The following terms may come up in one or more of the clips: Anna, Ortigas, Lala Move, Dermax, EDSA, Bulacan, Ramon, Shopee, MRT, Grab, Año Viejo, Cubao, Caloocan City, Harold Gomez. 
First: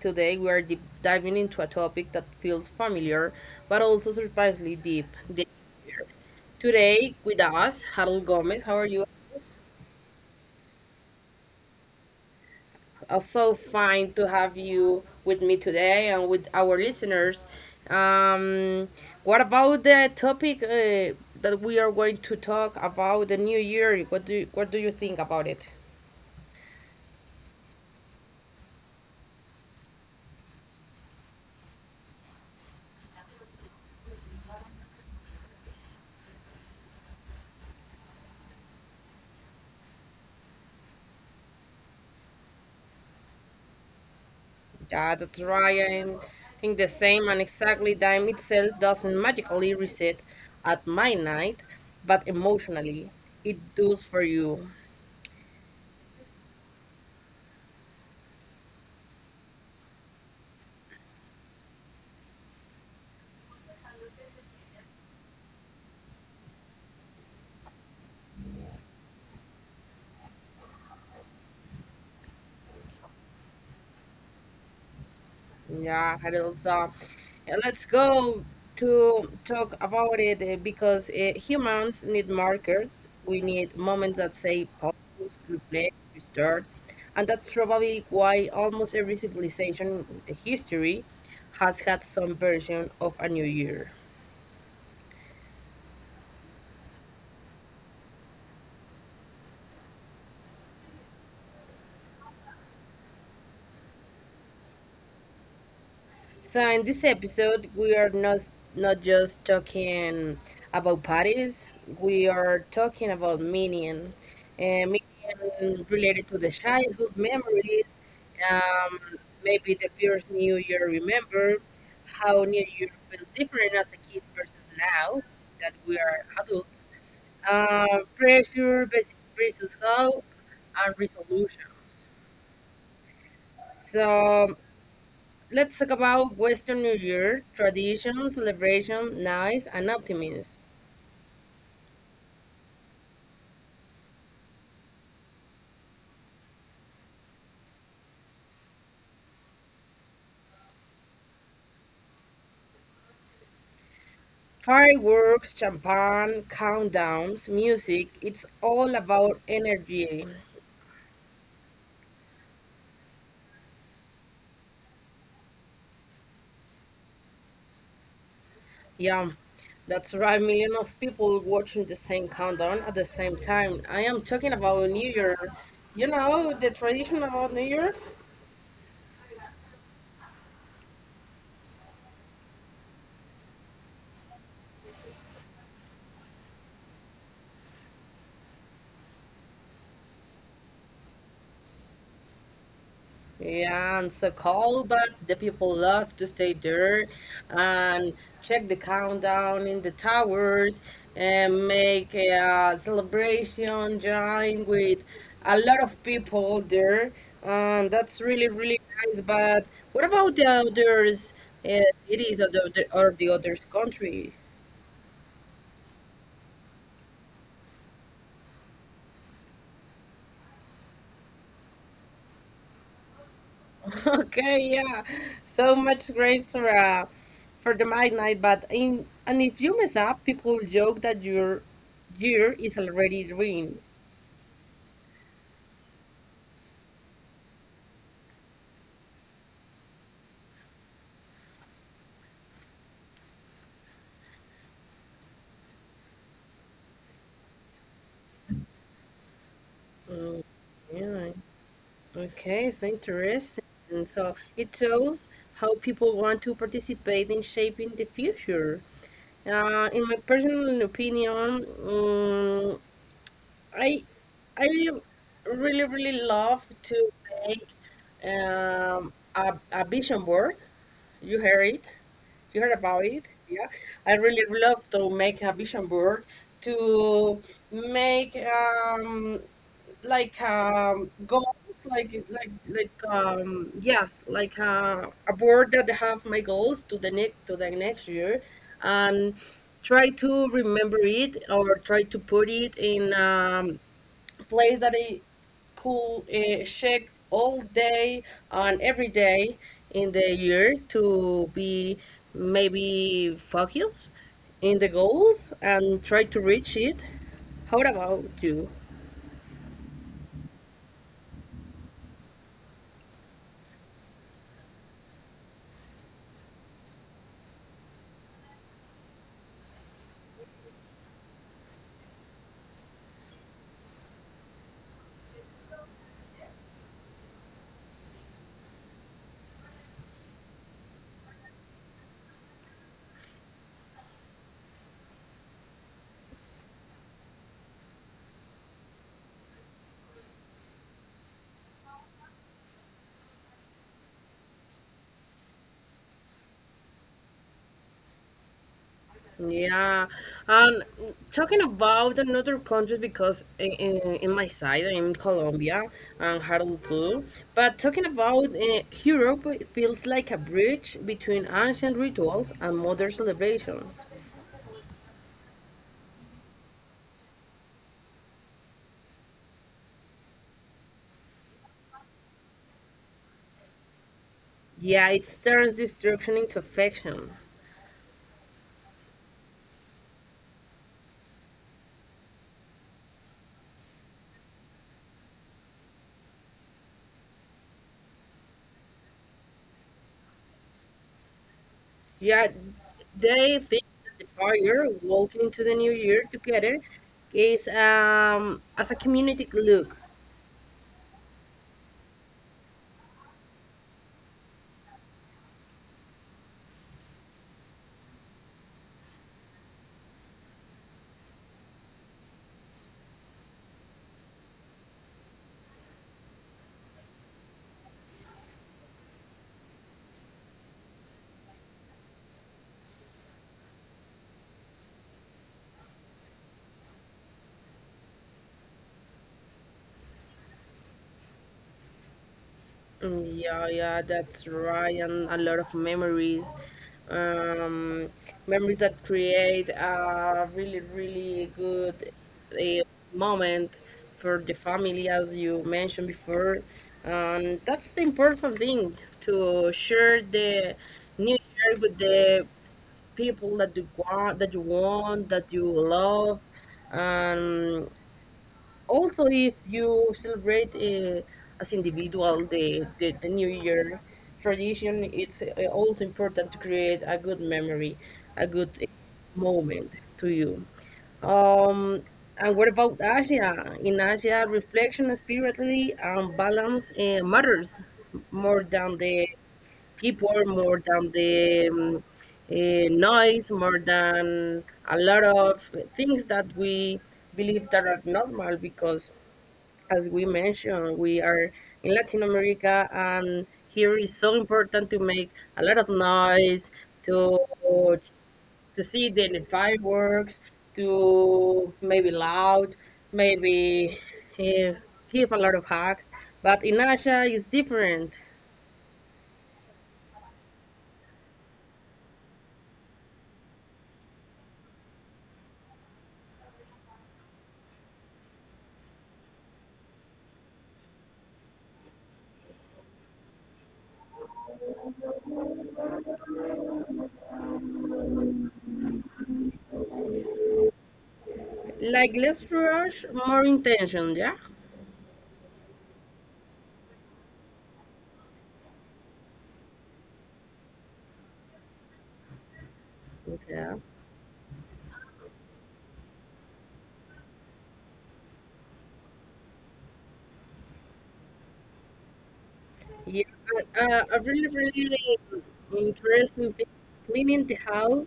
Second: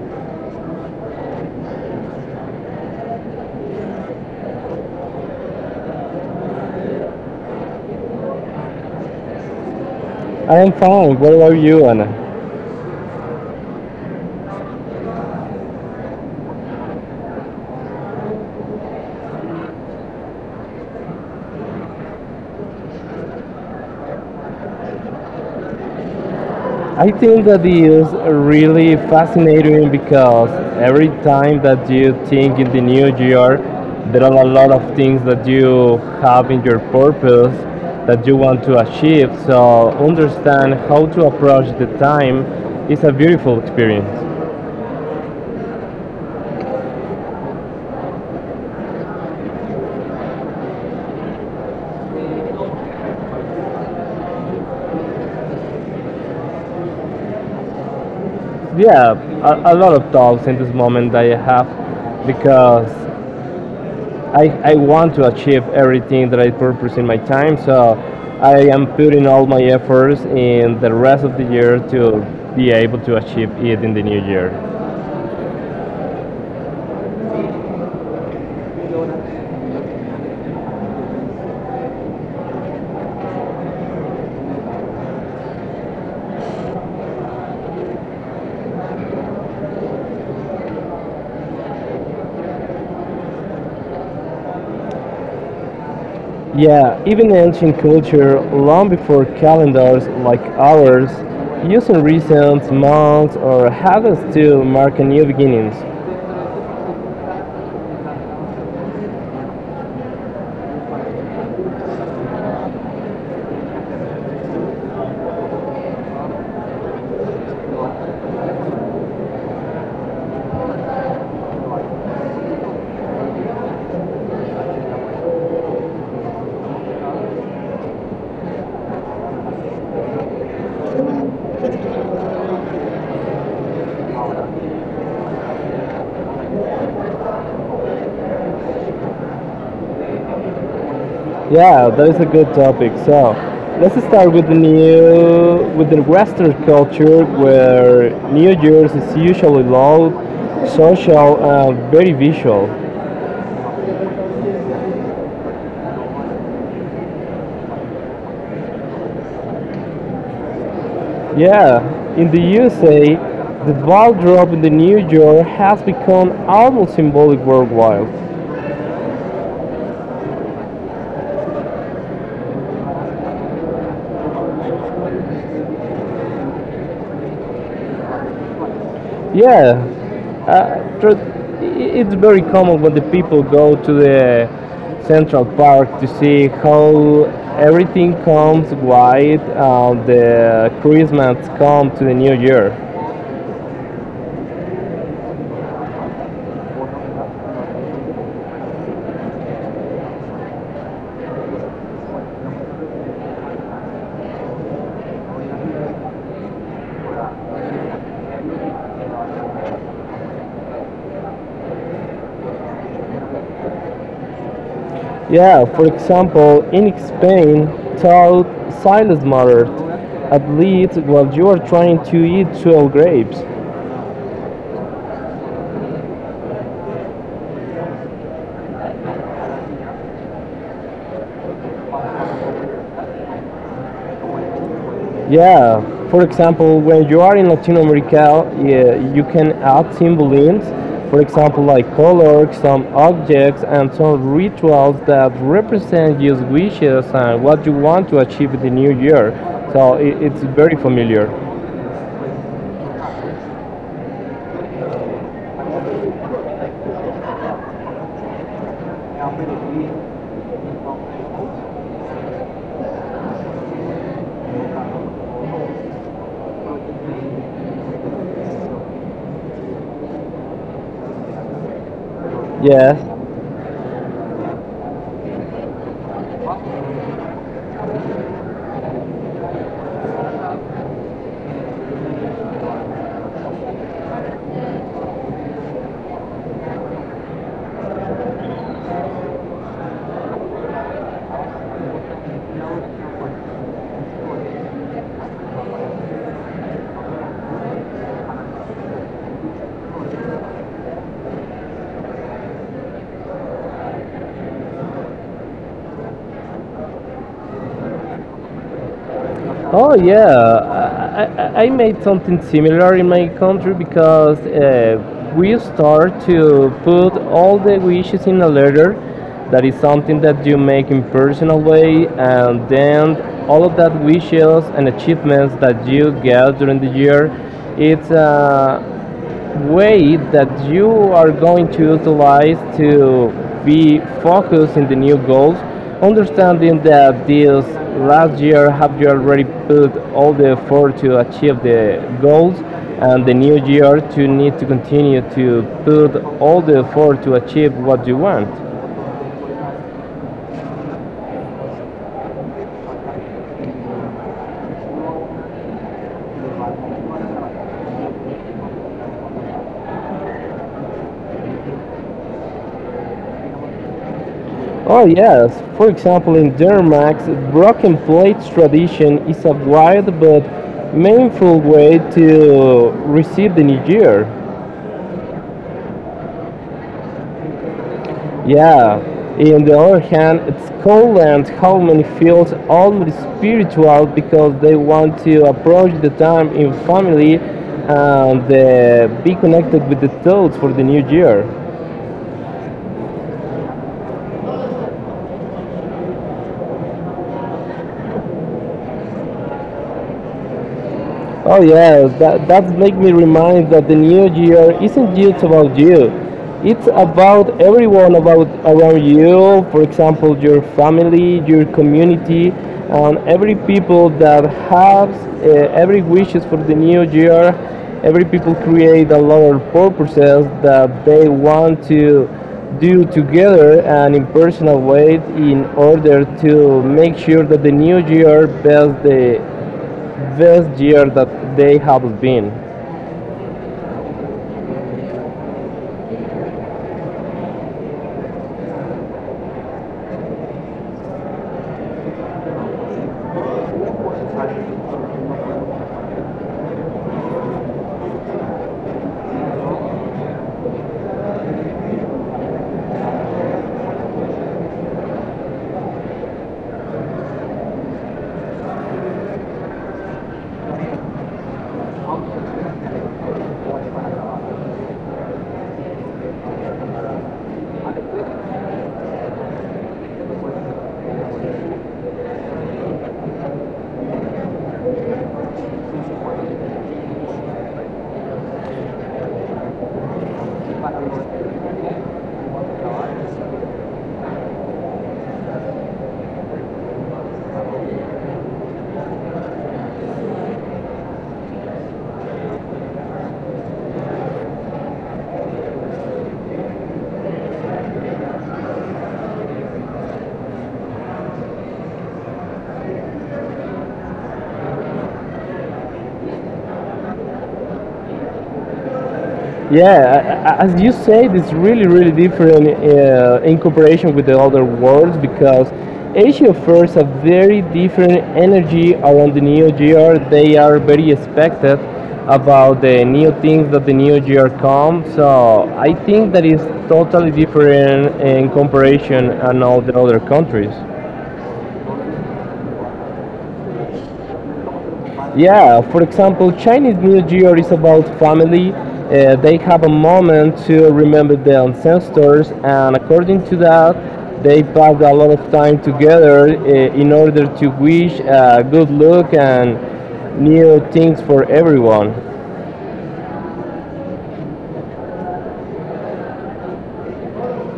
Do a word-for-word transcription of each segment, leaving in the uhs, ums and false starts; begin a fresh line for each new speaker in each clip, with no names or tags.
Today we are deep diving into a topic that feels familiar but also surprisingly deep. deep. Today, with us, Harold Gomez. How are you?
I am fine. What about you, Anna?
Also, fine to have you with me today and with our listeners. Um, what about the topic uh, that we are going to talk about the new year? What do you, what do you think about it?
I think that is really fascinating because every time that you think in the new year, there are a lot of things that you have in your purpose that you want to achieve. So understand how to approach the time is a beautiful experience.
Yeah, that's right. I think the same, and exactly time itself doesn't magically reset at midnight, but emotionally it does for you.
Yeah, a, a lot of thoughts in this moment that I have because I, I want to achieve everything that I purpose in my time, so I am putting all my efforts in the rest of the year to be able to achieve it in the new year.
Yeah, Harold. Uh, let's go to talk about it uh, because uh, humans need markers. We need moments that say pause, reflect, restart, and that's probably why almost every civilization in the history has had some version of a new year.
Yeah, even ancient culture, long before calendars like ours, using reasons, months, or habits to mark a new beginnings.
So in this episode, we are not not just talking about parties. We are talking about Minion, and Minion related to the childhood memories. Um, Maybe the first New Year remember how New Year felt different as a kid versus now that we are adults. Um, pressure versus versus hope and resolutions. So let's talk about Western New Year tradition, celebration, nights, and optimism.
Yeah, that is a good topic. So let's start with the new with the Western culture where New Year's is usually loud, social and very visual.
Fireworks, champagne, countdowns, music, it's all about energy.
Yeah, in the U S A the ball drop in the New Year has become almost symbolic worldwide.
Yeah, that's right, million of people watching the same countdown at the same time. I am talking about New Year. You know the tradition about New Year?
Yeah, uh, tr- it's very common when the people go to the Central Park to see how everything comes white and the Christmas come to the New Year.
Yeah, and so cold, but the people love to stay there and check the countdown in the towers and make a uh, celebration, join with a lot of people there. And that's really, really nice. But what about the others uh, cities or the, or the other countries?
Yeah, for example, in Spain, thought silence mattered, at least while you are trying to eat twelve grapes.
Okay, yeah. So much great for uh for the magnite, but in and if you mess up, people joke that your year is already ruined.
Yeah, for example, when you are in Latin America, yeah, you can add symbolisms, for example, like color, some objects, and some rituals that represent your wishes and what you want to achieve in the new year. So I
Mm,
it's very
yeah.
familiar.
Okay, it's interesting. And so it shows how people want to participate in shaping the future. Uh, in my personal opinion, um, I I really really love to make um, a, a vision board. You heard it. You heard about
Yes.
it. Yeah, I really love to make a vision board to make um like um goals, like like like um yes like uh, a board that have my goals to the next to the next year and try to remember it or try to put it in um place that I could uh, check all day and every day in the year to be maybe focused in the goals and try to reach it. How about you?
Oh yeah, I, I, I made something similar in my country because uh, we start to put all the wishes in a letter. That is something that you make in personal way, and then all of that wishes and achievements that you get during the year, it's uh, way that you are going to utilize to be focused in the new goals, understanding that this last year have you already put all the effort to achieve the goals and the new year to need to continue to put all the effort to achieve what you want.
Yeah, and talking about another country because in, in, in my side, I'm in Colombia and Harold too. But talking about uh, Europe, it feels like a bridge between ancient rituals and modern celebrations.
Oh yes, for example in Dermax, broken plates tradition is a wide but meaningful way to receive the new year.
Yeah, it turns destruction into affection.
Yeah. In the other hand, it's cold and how many feels almost spiritual because they want to approach the time in family and uh, be connected with the thoughts for the new year.
Yeah, they think that the fire walking into the new year together is um as a community look.
Oh yeah, that that make me remind that the new year isn't just about you. It's about everyone about around you. For example, your family, your community, and every people that has uh, every wishes for the new year. Every people create a lot of purposes that they want to do together and in personal way in order to make sure that the new year best the best year that they have been.
Yeah, yeah, that's right, and a lot of memories. Um, Memories that create a really, really good uh, moment for the family, as you mentioned before. And that's the important thing to share the new year with the people that you want, that you want, that you love. Um, also if you celebrate uh, as individual the, the the new year tradition, it's uh, also important to create a good memory, a good uh, moment to you. um and what about Asia? In Asia, reflection, spiritually and balance uh, matters more than the people, more than the um, eh, noise, more than a lot of things that we believe that are normal because, as we mentioned, we are in Latin America, and here is so important to make a lot of noise, to to see the fireworks, to maybe loud, maybe eh, give a lot of hugs. But in Asia, it's different.
Yeah, as you say, it's really, really different uh, in comparison with the other worlds because Asia offers a very different energy around the new year. They are very expected about the new things that the new year comes. So I think that is totally different in comparison and all the other countries.
Like less rush, more intention, yeah?
Yeah, for example, Chinese New Year is about family. Uh, they have a moment to remember their ancestors, and according
Yeah.
to that, they pass a lot of time together uh, in order to wish uh, good luck and new things for everyone.
Yeah, but, uh, a really, really interesting thing is cleaning the house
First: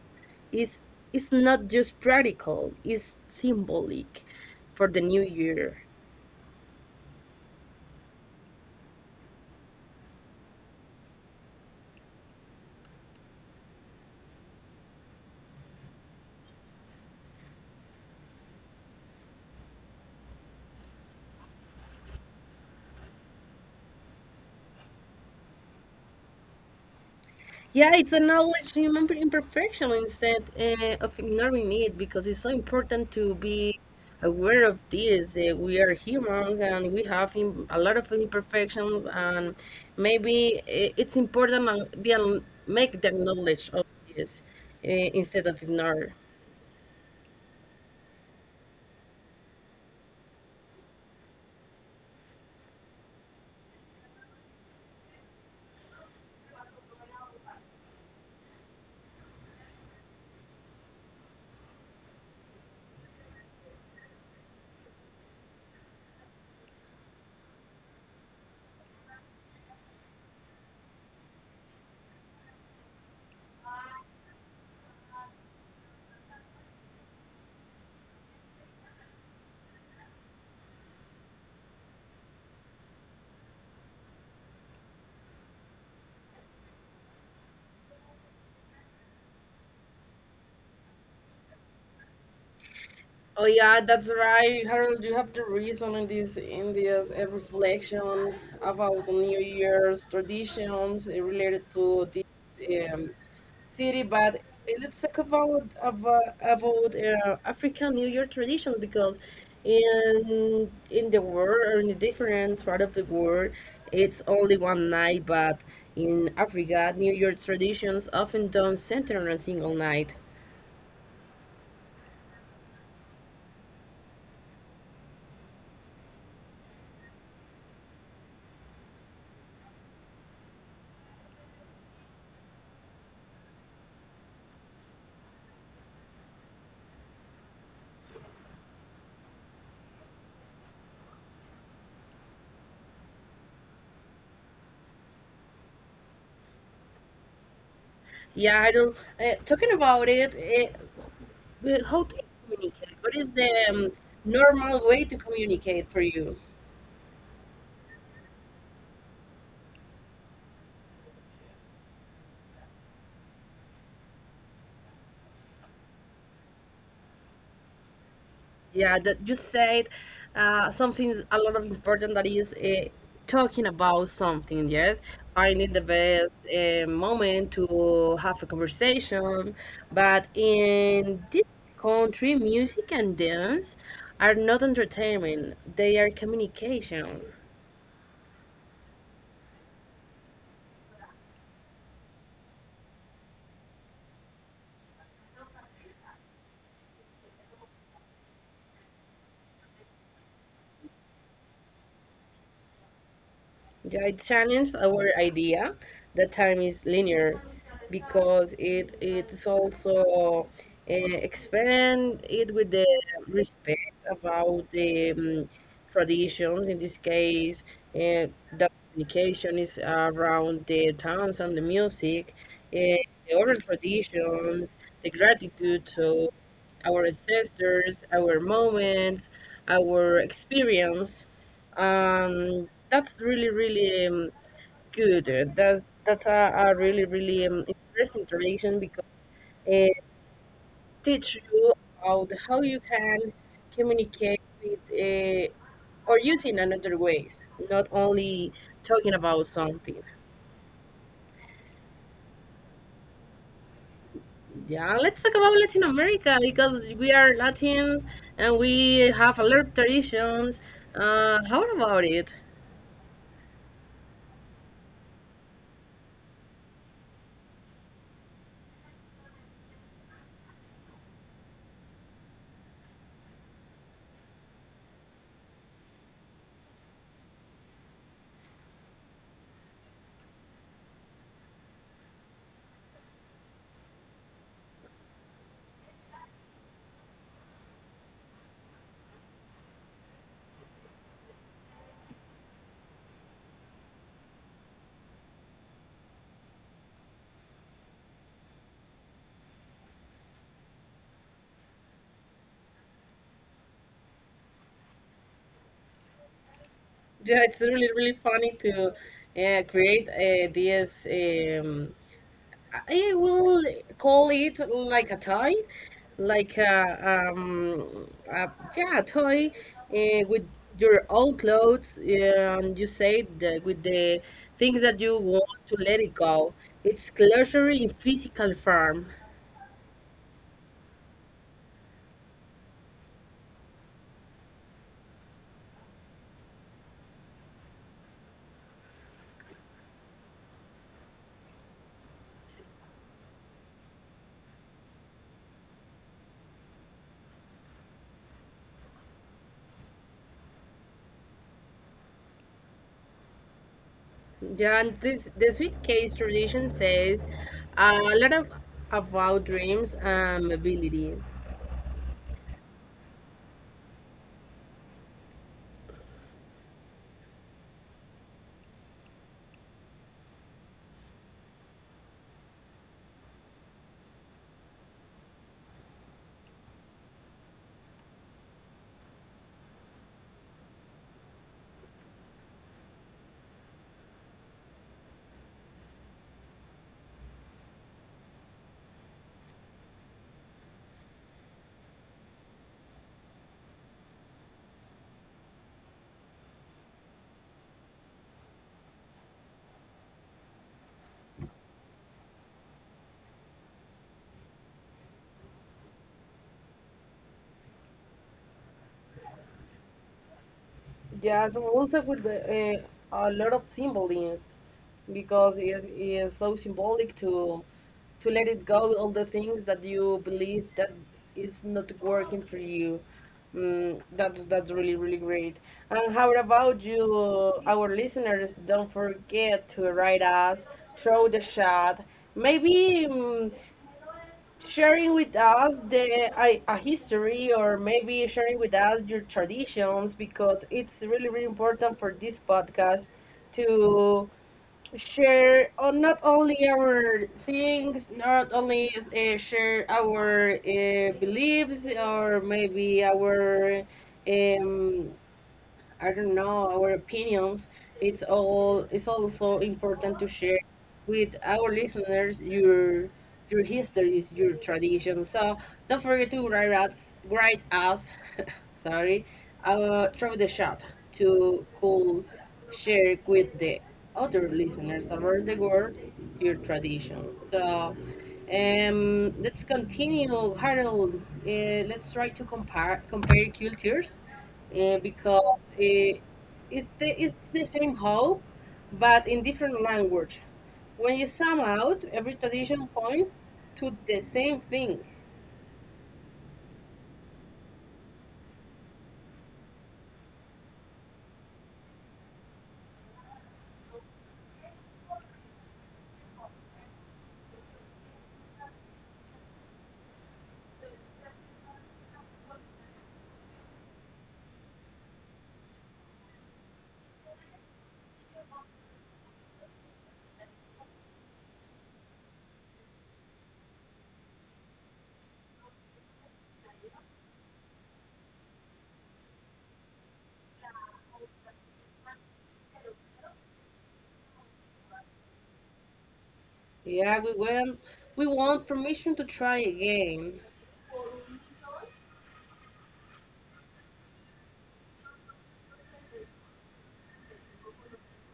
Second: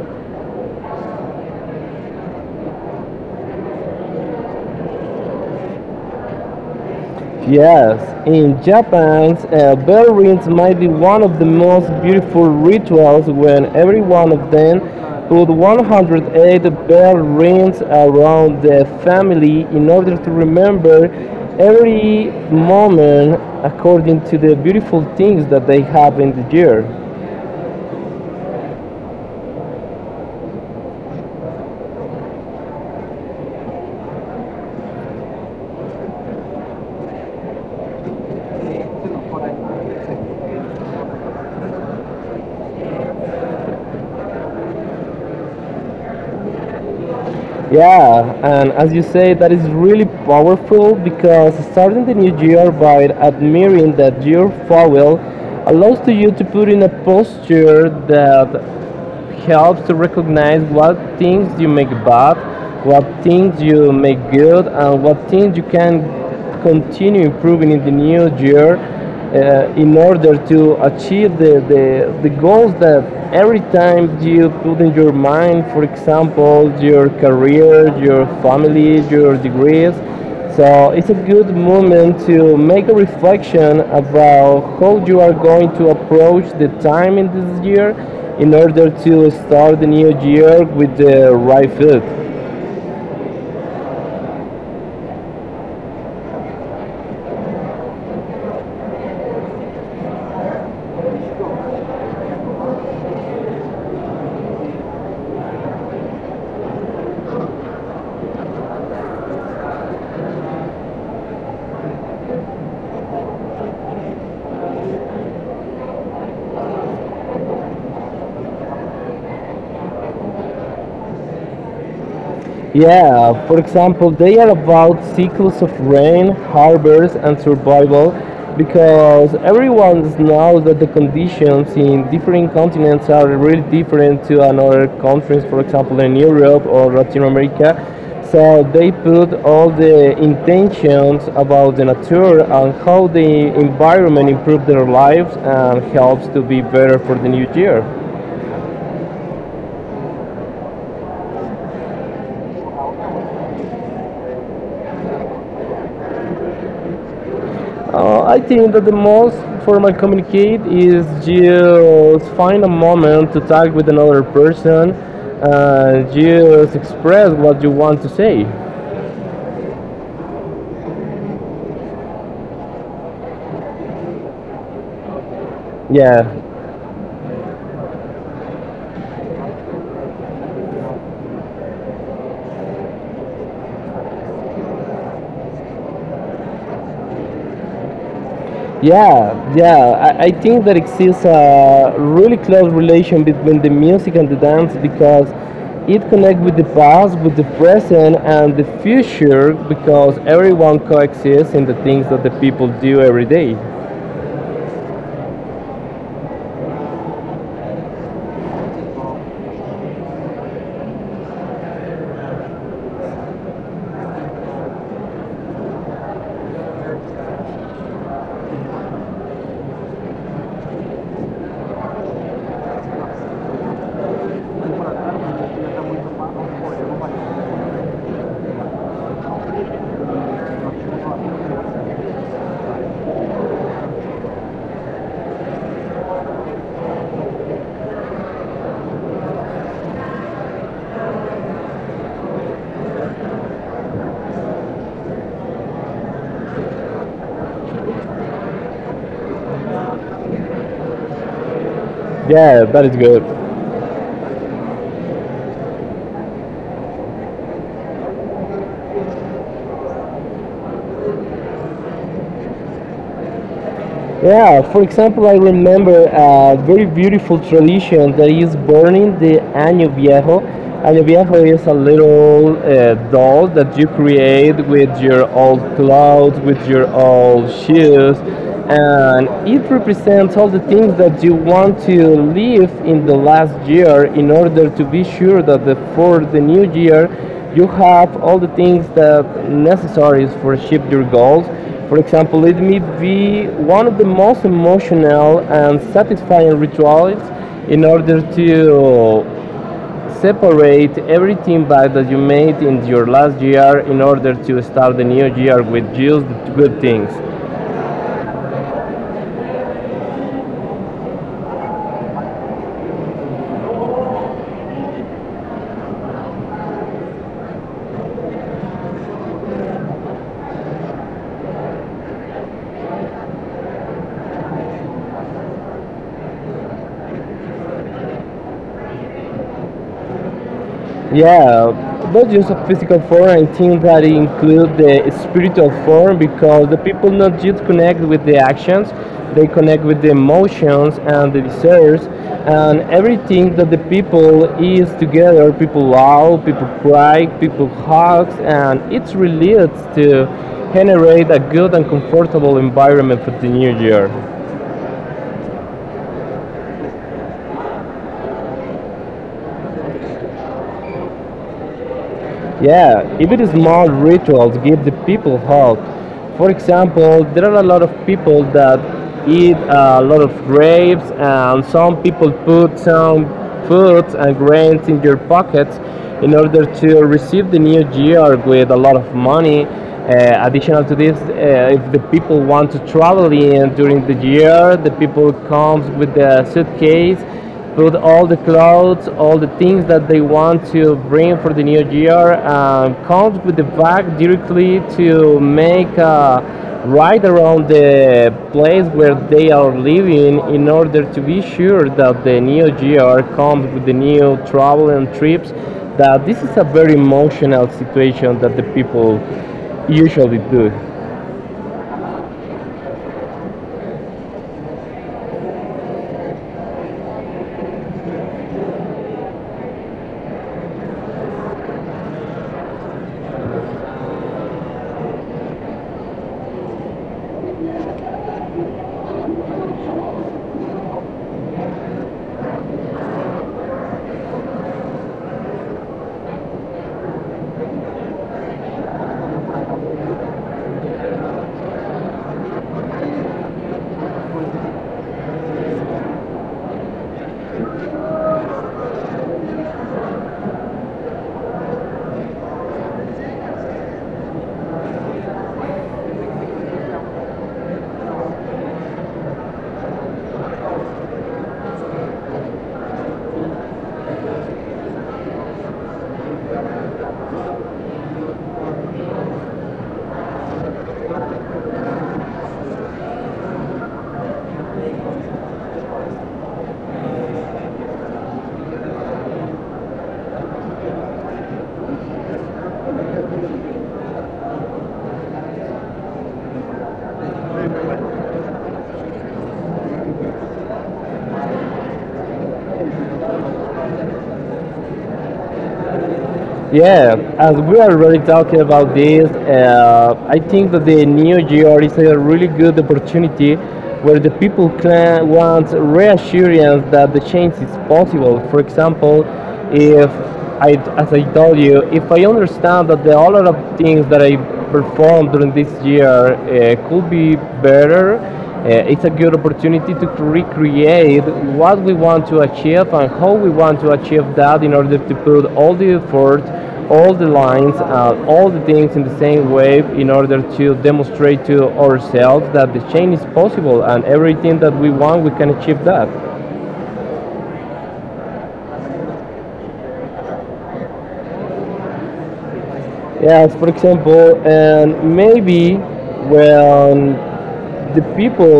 is it's not just practical, it's symbolic for the new year.
Yes, in Japan, uh, bell rings might be one of the most beautiful rituals when every one of them put one hundred eight bell rings around the family in order to remember every moment according to the beautiful things that they have in the year.
Yeah, it's acknowledging remember imperfection instead uh, of ignoring it because it's so important to be aware of this. That we are humans and we have im- a lot of imperfections, and maybe i- it's important to be an- make the knowledge of this uh, instead of ignore.
Yeah, and as you say, that is really powerful because starting the new year by admiring that your fowl allows to you to put in a posture that helps to recognize what things you make bad, what things you make good, and what things you can continue improving in the new year uh, in order to achieve the, the, the goals that every time you put in your mind, for example, your career, your family, your degrees, so it's a good moment to make a reflection about how you are going to approach the time in this year in order to start the new year with the right foot.
Oh yeah, that's right, Harold. You have the reason in this in this uh, reflection about New Year's traditions uh, related to this city, but it's a about of uh, about uh, African New Year tradition because in in the world or in a different part of the world, it's only one night. But in Africa, New Year traditions often don't center on a single night.
Yeah, for example, they are about cycles of rain, harbors, and survival because everyone knows that the conditions in different continents are really different to another countries, for example, in Europe or Latin America. So they put all the intentions about the nature and how the environment improve their lives and helps to be better for the new year.
Yeah, I don't. Uh, talking about it, uh, well, how do you communicate? What is the um, normal way to communicate for you?
Uh, I think that the most formal communicate is just find a moment to talk with another person and just express what you want to say.
Yeah, that you said uh, something a lot of important that is uh, talking about something. Yes, finding the
Yeah,
best uh, moment to have a conversation. But in this country, music and dance are not entertainment; they are communication.
yeah, yeah. I, I think that exists a really close relation between the music and the dance because it connects with the past, with the present, and the future because everyone coexists in the things that the people do every day.
I challenged our idea that time is linear because it it's also uh, expand it with the respect about the um, traditions. In this case, uh, the communication is around the towns and the music, uh, the oral traditions, the gratitude. So our ancestors, our moments, our experience. Um, that's really, really um, good. Uh, That's that's a, a really, really um, interesting tradition because it teach you about how you can communicate with uh, or using another ways, not only talking about something.
Yeah, that is good.
Yeah, let's talk about Latin America because we are Latins and we have a lot of traditions. Uh, how about it?
Yeah, for example, I remember a very beautiful tradition that is burning the Año Viejo. Año Viejo is a little uh, doll that you create with your old clothes, with your old shoes, and it represents all the things that you want to live in the last year in order to be sure that the, for the new year you have all the things that necessaries for achieve your goals. For example, it may be one of the most emotional and satisfying rituals in order to separate everything bad that you made in your last year in order to start the new year with just good things.
Yeah, it's really, really funny to uh, create uh, this. Um, I will call it like a toy, like a, um, a yeah, a toy uh, with your own clothes, and you say the, with the things that you want to let it go. It's closure in physical form.
Yeah, not just a physical form. I think that include the spiritual form because the people not just connect with the actions, they connect with the emotions and the desires and everything that the people is together. People love, people cry, people hugs, and it's related to generate a good and comfortable environment for the new year.
Yeah, and this the sweet case tradition says a lot of about dreams and mobility.
Yeah, even small rituals give the people hope. For example, there are a lot of people that eat a lot of grapes, and some people put some fruits and grains in their pockets in order to receive the new year with a lot of money. Uh, additional to this, uh, if the people want to travel in during the year, the people comes with the suitcase put all the clothes, all the things that they want to bring for the new year, um, comes with the bag directly to make a ride around the place where they are living in order to be sure that the new year comes with the new travel and trips. That this is a very emotional situation that the people usually do.
Yeah, so also with the, uh, a lot of symbolisms because it is, it is so symbolic to to let it go all the things that you believe that is not working for you. Mm, that's that's really really great. And how about you, our listeners? Don't forget to write us, throw the shot. Maybe mm sharing with us the I, a history or maybe sharing with us your traditions because it's really really important for this podcast to share on not only our things, not only uh, share our uh, beliefs or maybe our um, I don't know, our opinions. It's all it's also important to share with our listeners your your histories, your traditions. So don't forget to write us write us sorry uh throw the shot to cool share with the other listeners around the world your traditions. So um, let's continue, Harold. Uh, let's try to compare compare cultures uh, because uh, it's the, it's the same hope, but in different language. When you sum out, every tradition points to the same thing.
Yeah, as we are already talking about this, uh, I think that the new year is a really good opportunity where the people can want reassurance that the change is possible. For example, if I, as I told you, if I understand that the, all lot of the things that I performed during this year uh, could be better, uh, it's a good opportunity to recreate what we want to achieve and how we want to achieve that in order to put all the effort, all the lines, uh, all the things in the same way in order to demonstrate to ourselves that the change is possible and everything that we want, we can achieve that.
Yeah, we want we want permission to try again.
Yes, for example, and maybe when the people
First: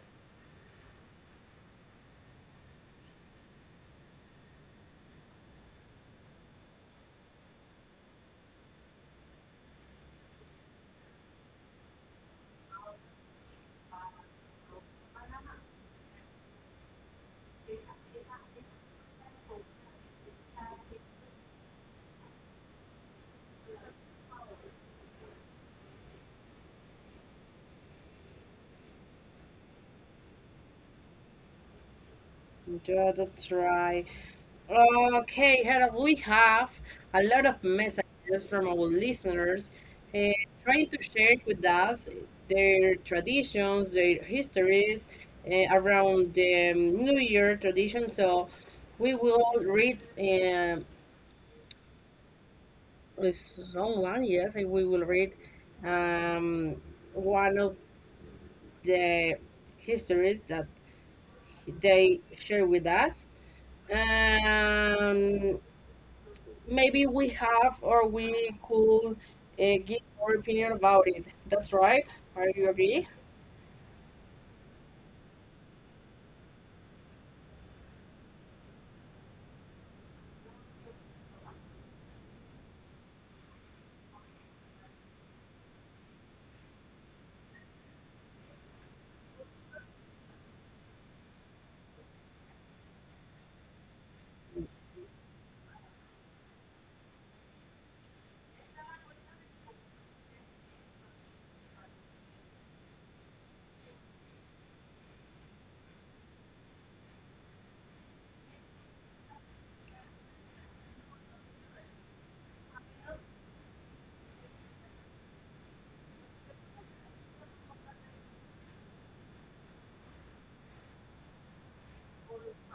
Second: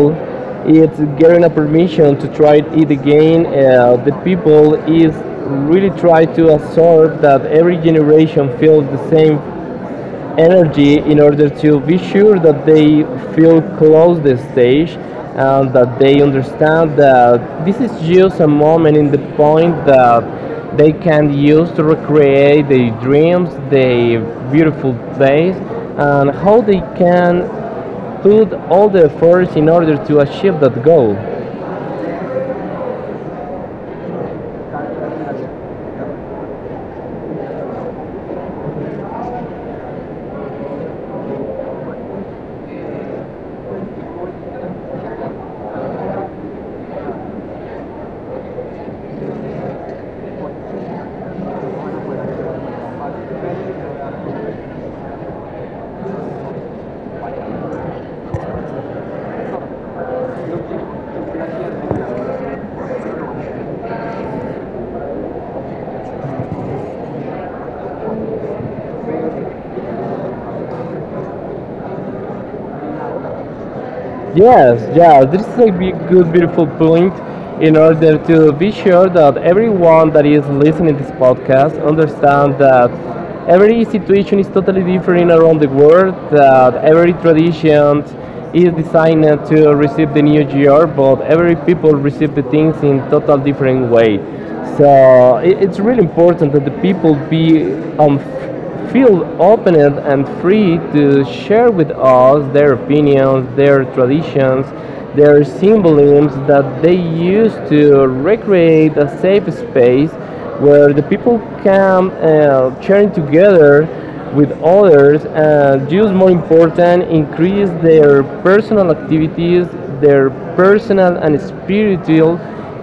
it's getting a permission to try it again. Uh, the people is really try to absorb that every generation feels the same energy in order to be sure that they feel close the stage and that they understand that this is just a moment in the point that they can use to recreate their dreams, their beautiful place, and how they can put all the efforts in order to achieve that goal.
Yeah, that's right. Okay, Harold, we have a lot of messages from our listeners uh, trying to share with us their traditions, their histories uh, around the um, New Year tradition. So we will read um, with someone, yes, and we will read um, one of the histories that they share with us. Um, Maybe we have or we could uh, give our opinion about it. That's right. Are you agree?
Yes, yeah, this is a big, good, beautiful point in order to be sure that everyone that is listening to this podcast understands that every situation is totally different around the world, that every tradition is designed to receive the new year, but every people receive the things in total different way. So it, it's really important that the people be on feel open and free to share with us their opinions, their traditions, their symbolisms that they use to recreate a safe space where the people can uh, churn together with others and just more important increase their personal activities their personal and spiritual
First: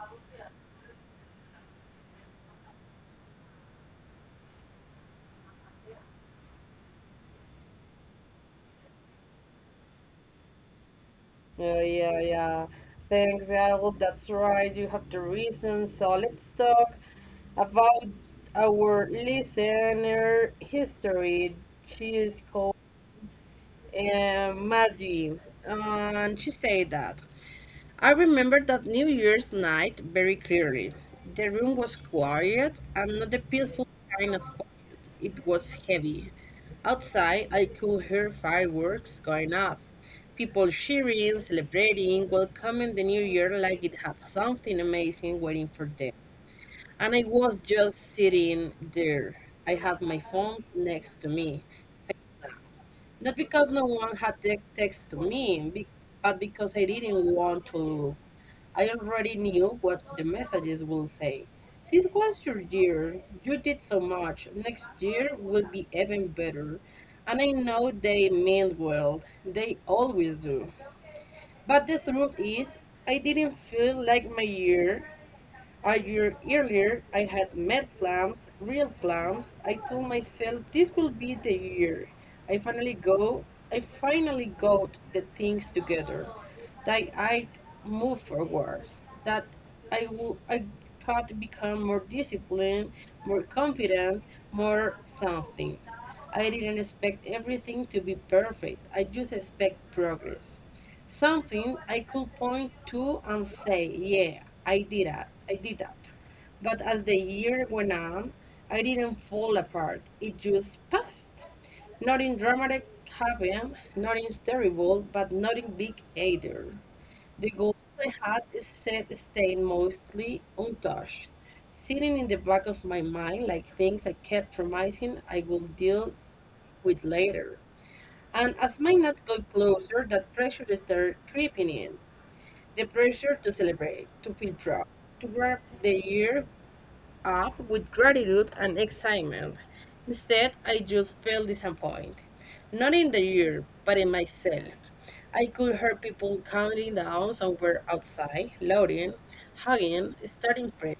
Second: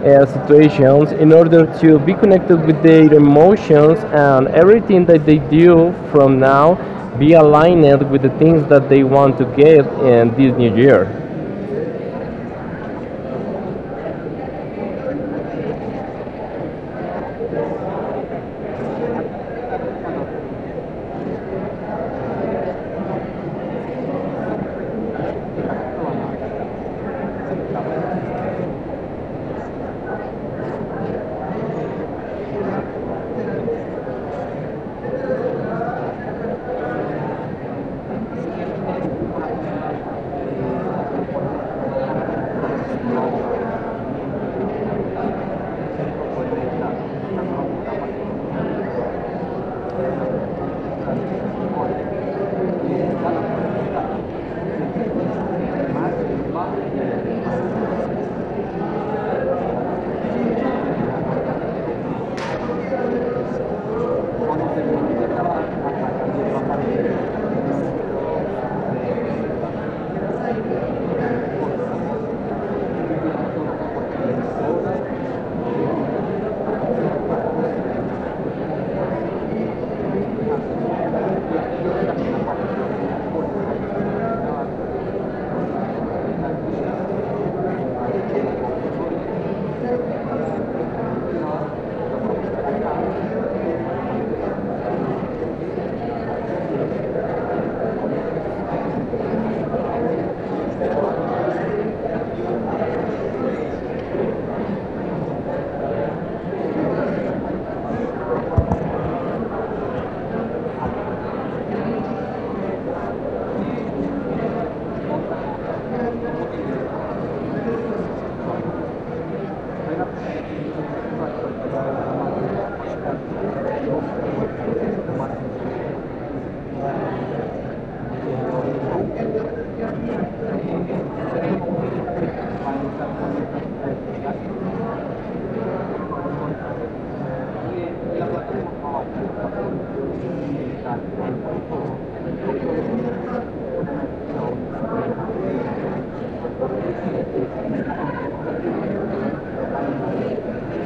uh, situations in order to be connected with their emotions and everything that they do from now be aligned with the things that they want to get in this new year.
Yeah, yeah, yeah. Thanks, Yael. That's right. You have the reason. So let's talk about our listener history. She is called uh, Marie. And she said that. I remember that New Year's night very clearly. The room was quiet and not the peaceful kind of quiet. It was heavy. Outside, I could hear fireworks going off, people cheering, celebrating, welcoming the new year like it had something amazing waiting for them. And I was just sitting there. I had my phone next to me. Not because no one had te- texted me, be- but because I didn't want to. I already knew what the messages will say. This was your year. You did so much. Next year will be even better. And I know they mean well. They always do. But the truth is, I didn't feel like my year a year earlier, I had met clams, real clams. I told myself this will be the year. I finally go. I finally got the things together. That I'd move forward. That I will. I had become more disciplined, more confident, more something. I didn't expect everything to be perfect. I just expect progress. Something I could point to and say, yeah, I did that. I did that. But as the year went on, I didn't fall apart. It just passed. Not in dramatic happy, not in terrible, but not in big either. The goals I had set stayed mostly untouched, sitting in the back of my mind like things I kept promising I would deal with later. And as my night got closer, that pressure started creeping in. The pressure to celebrate, to feel proud, to wrap the year up with gratitude and excitement. Instead, I just felt disappointed. Not in the year, but in myself. I could hear people counting down somewhere outside, loading, hugging, starting fresh.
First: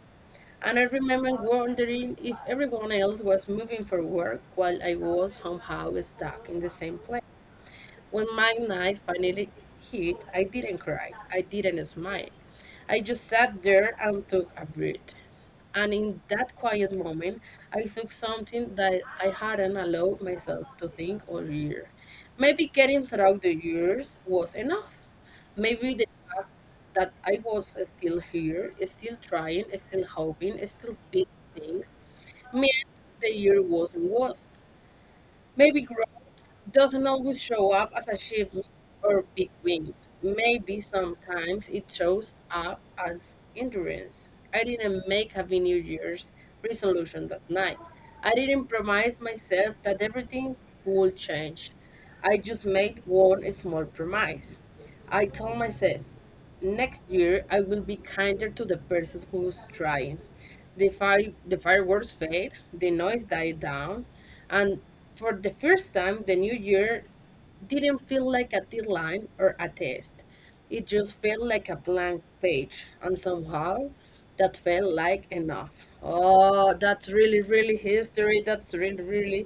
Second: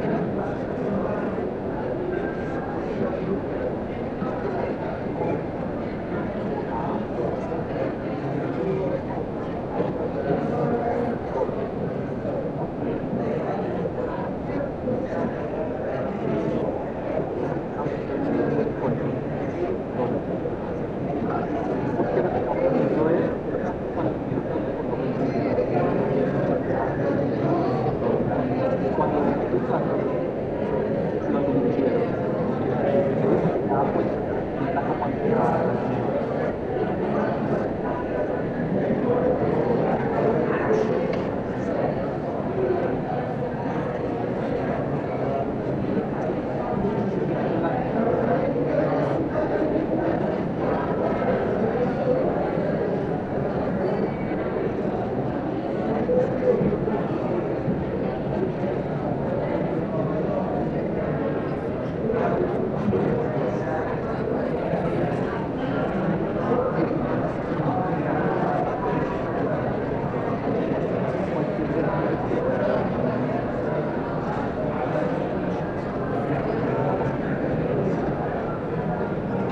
And I remember wondering if everyone else was moving for work while I was somehow stuck in the same place. When my night finally hit, I didn't cry, I didn't smile, I just sat there and took a breath. And in that quiet moment, I took something that I hadn't allowed myself to think all year. Maybe getting through the years was enough. Maybe the fact that I was still here, still trying, still hoping, still big things meant the year wasn't worth. Maybe doesn't always show up as achievement or big wins. Maybe sometimes it shows up as endurance. I didn't make a New Year's resolution that night. I didn't promise myself that everything would change. I just made one small promise. I told myself, next year I will be kinder to the person who's trying. The, fire, the fireworks fade, the noise died down, and for the first time, the new year didn't feel like a deadline or a test. It just felt like a blank page, and somehow that felt like enough. Oh, that's really, really history. That's really, really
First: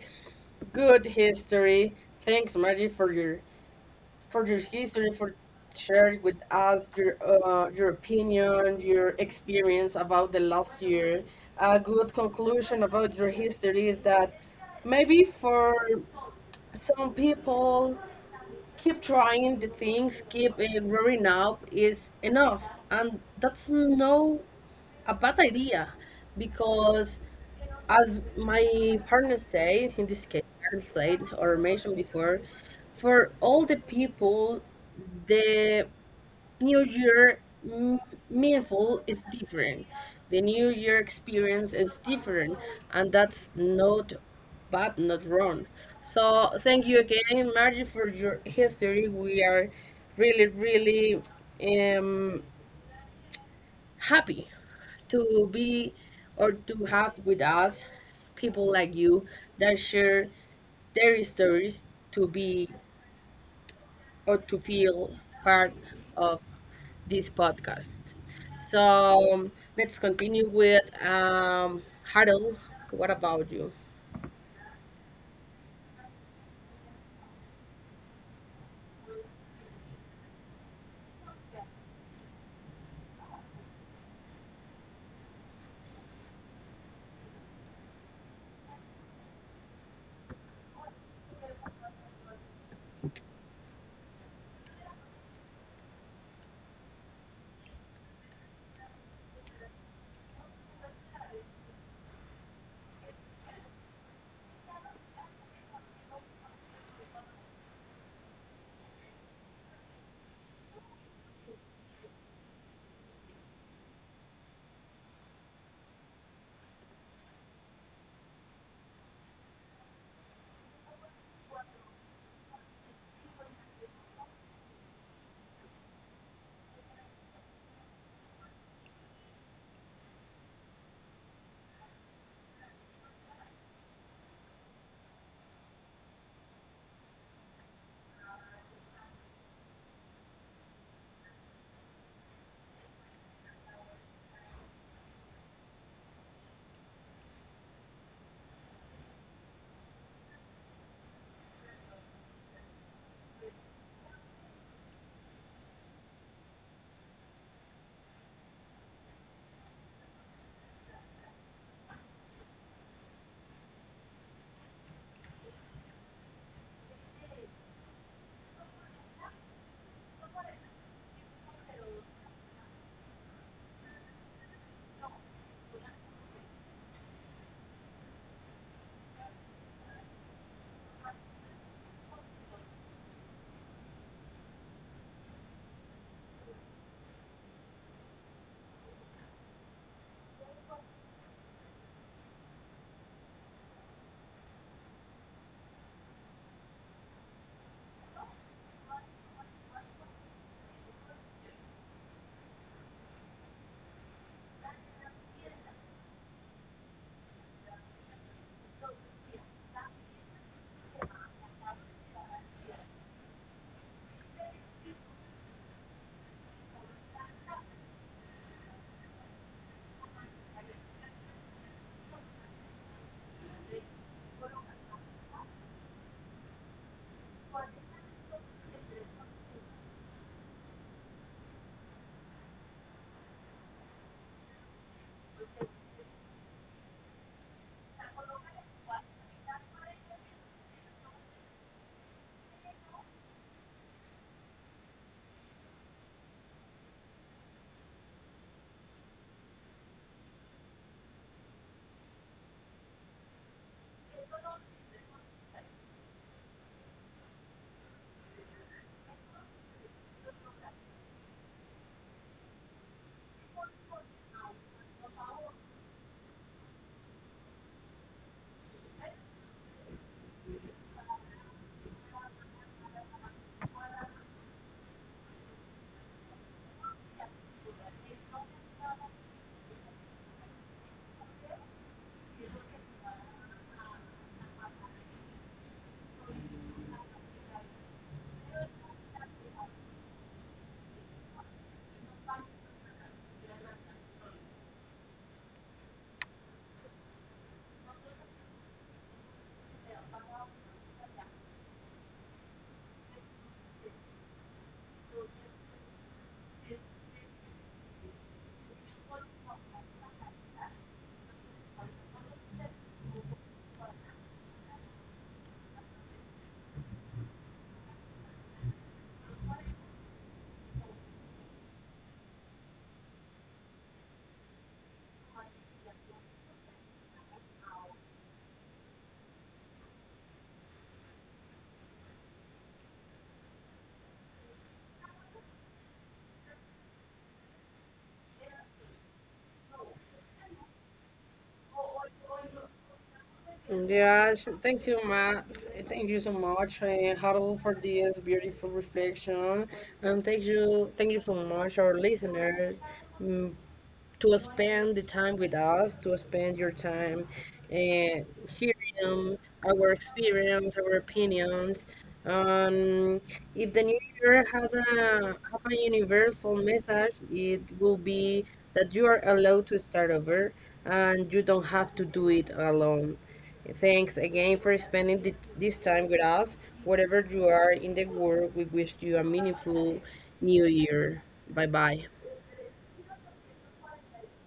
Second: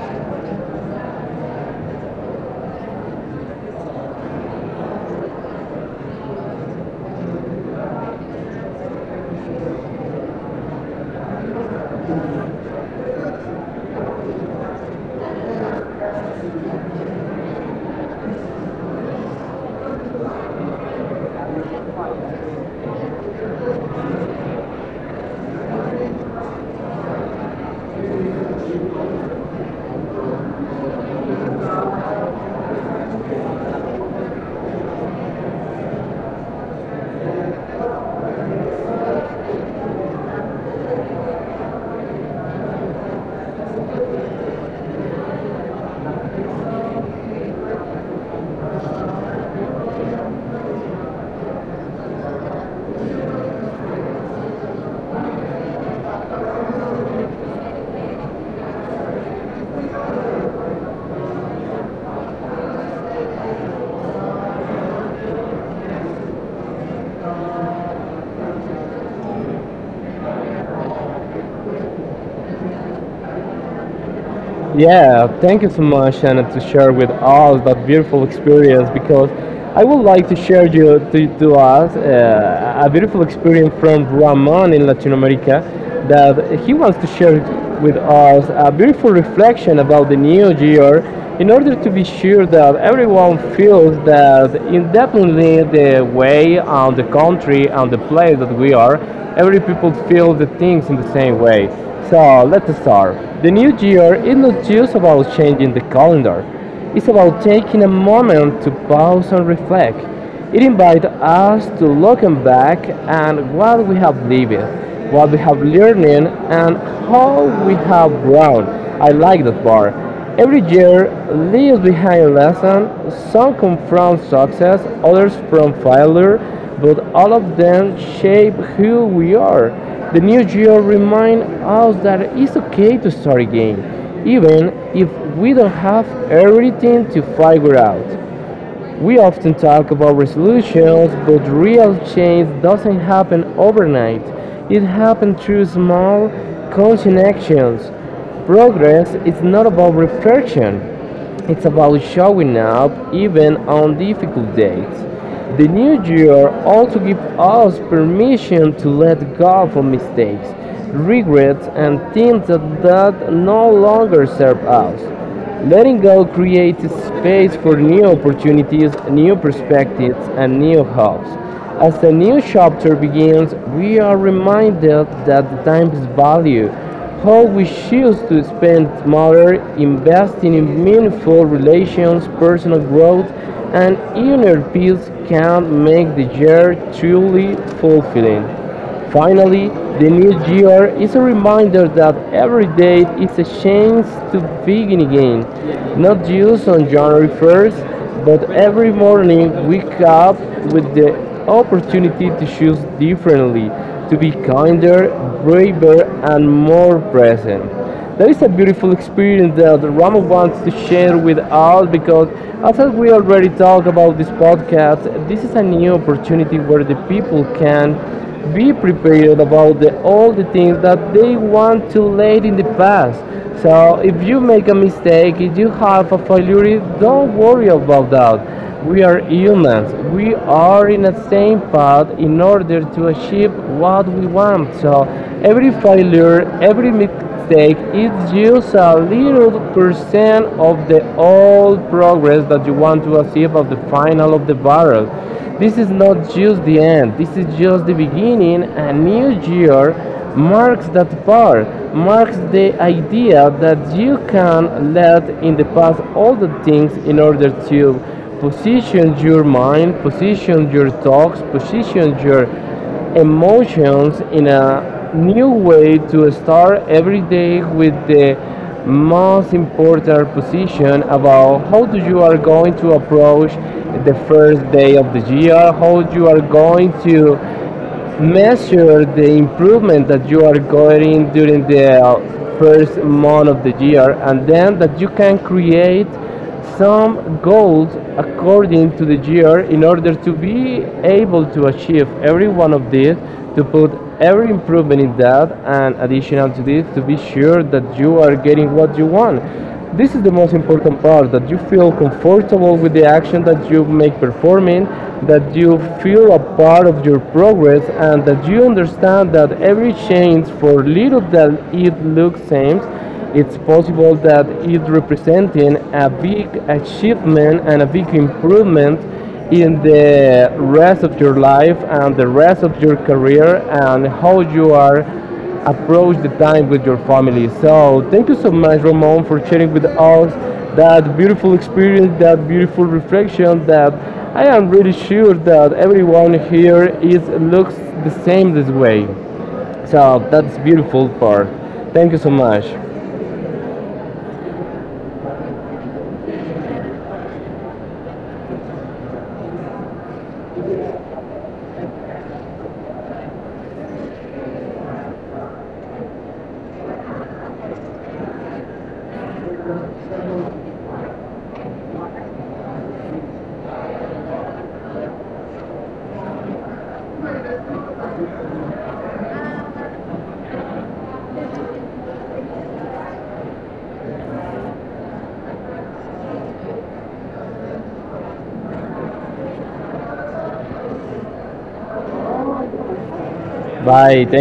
good history. Thanks, Marty, for your for your history, for sharing with us your uh, your opinion, your experience about the last year. A good conclusion about your history is that maybe for some people keep trying the things, keep uh, growing up is enough. And that's no a bad idea because as my partner said, in this case, I said or mentioned before, for all the people, the New Year mm, meaningful is different. The New Year experience is different, and that's not bad, not wrong. So thank you again, Margie, for your history. We are really, really um, happy to be or to have with us people like you that share their stories to be or to feel part of this podcast. So um, let's continue with um, Harold. What about you?
Yeah, thank you so much, Anna, to share with us that beautiful experience because I would like to share you to, to us uh, a beautiful experience from Ramon in Latin America that he wants to share with us a beautiful reflection about the new year in order to be sure that everyone feels that indefinitely the way and the country and the place that we are, every people feel the things in the same way. So let's start. The new year is not just about changing the calendar, it's about taking a moment to pause and reflect. It invites us to look back and what we have lived, what we have learned, and how we have grown. I like that part. Every year leaves behind a lesson. Some come from success, others from failure, but all of them shape who we are. The New Geo reminds us that it's okay to start again, even if we don't have everything to figure out. We often talk about resolutions, but real change doesn't happen overnight. It happens through small, conscious actions. Progress is not about perfection. It's about showing up even on difficult days. The new year also gives us permission to let go of mistakes, regrets, and things that, that no longer serve us. Letting go creates space for new opportunities, new perspectives, and new hopes. As the new chapter begins, we are reminded that the time is value, how we choose to spend matter, investing in meaningful relations, personal growth, and inner peace can make the year truly fulfilling. Finally, the new year is a reminder that every day is a chance to begin again. Not just on January first, but every morning wake up with the opportunity to choose differently, to be kinder, braver, and more present. That is a beautiful experience that the Rama wants to share with us because, as we already talked about this podcast, this is a new opportunity where the people can be prepared about the, all the things that they want to late in the past. So, if you make a mistake, if you have a failure, don't worry about that. We are humans. We are in the same path in order to achieve what we want. So every failure, every mistake is just a little percent of the all progress that you want to achieve at the final of the barrel. This is not just the end, this is just the beginning. A new year marks that part, marks the idea that you can let in the past all the things in order to position your mind, position your thoughts, position your emotions in a new way to start every day with the most important position about how do you are going to approach the first day of the year, how you are going to measure the improvement that you are going during the uh, first month of the year, and then that you can create some goals according to the year in order to be able to achieve every one of these, to put every improvement in that, and additional to this, to be sure that you are getting what you want. This is the most important part, that you feel comfortable with the action that you make performing, that you feel a part of your progress, and that you understand that every change, for little that it looks same, it's possible that it representing a big achievement and a big improvement in the rest of your life and the rest of your career and how you are approach the time with your family. So thank you so much, Ramon, for sharing with us that beautiful experience, that beautiful reflection that I am really sure that everyone here is looks the same this way. So that's beautiful part. Thank you so much.
Yeah, sh- thank you, Matt. Thank you so much, uh, Harold, for this beautiful reflection, and thank you, thank you so much, our listeners, mm, to spend the time with us, to spend your time uh, hearing um, our experience, our opinions. Um, if the new year had a, have a universal message, it will be that you are allowed to start over and you don't have to do it alone. Thanks again for spending thi- this time with us. Wherever you are in the world, we wish you a meaningful new year. Bye bye.
Bye. Thank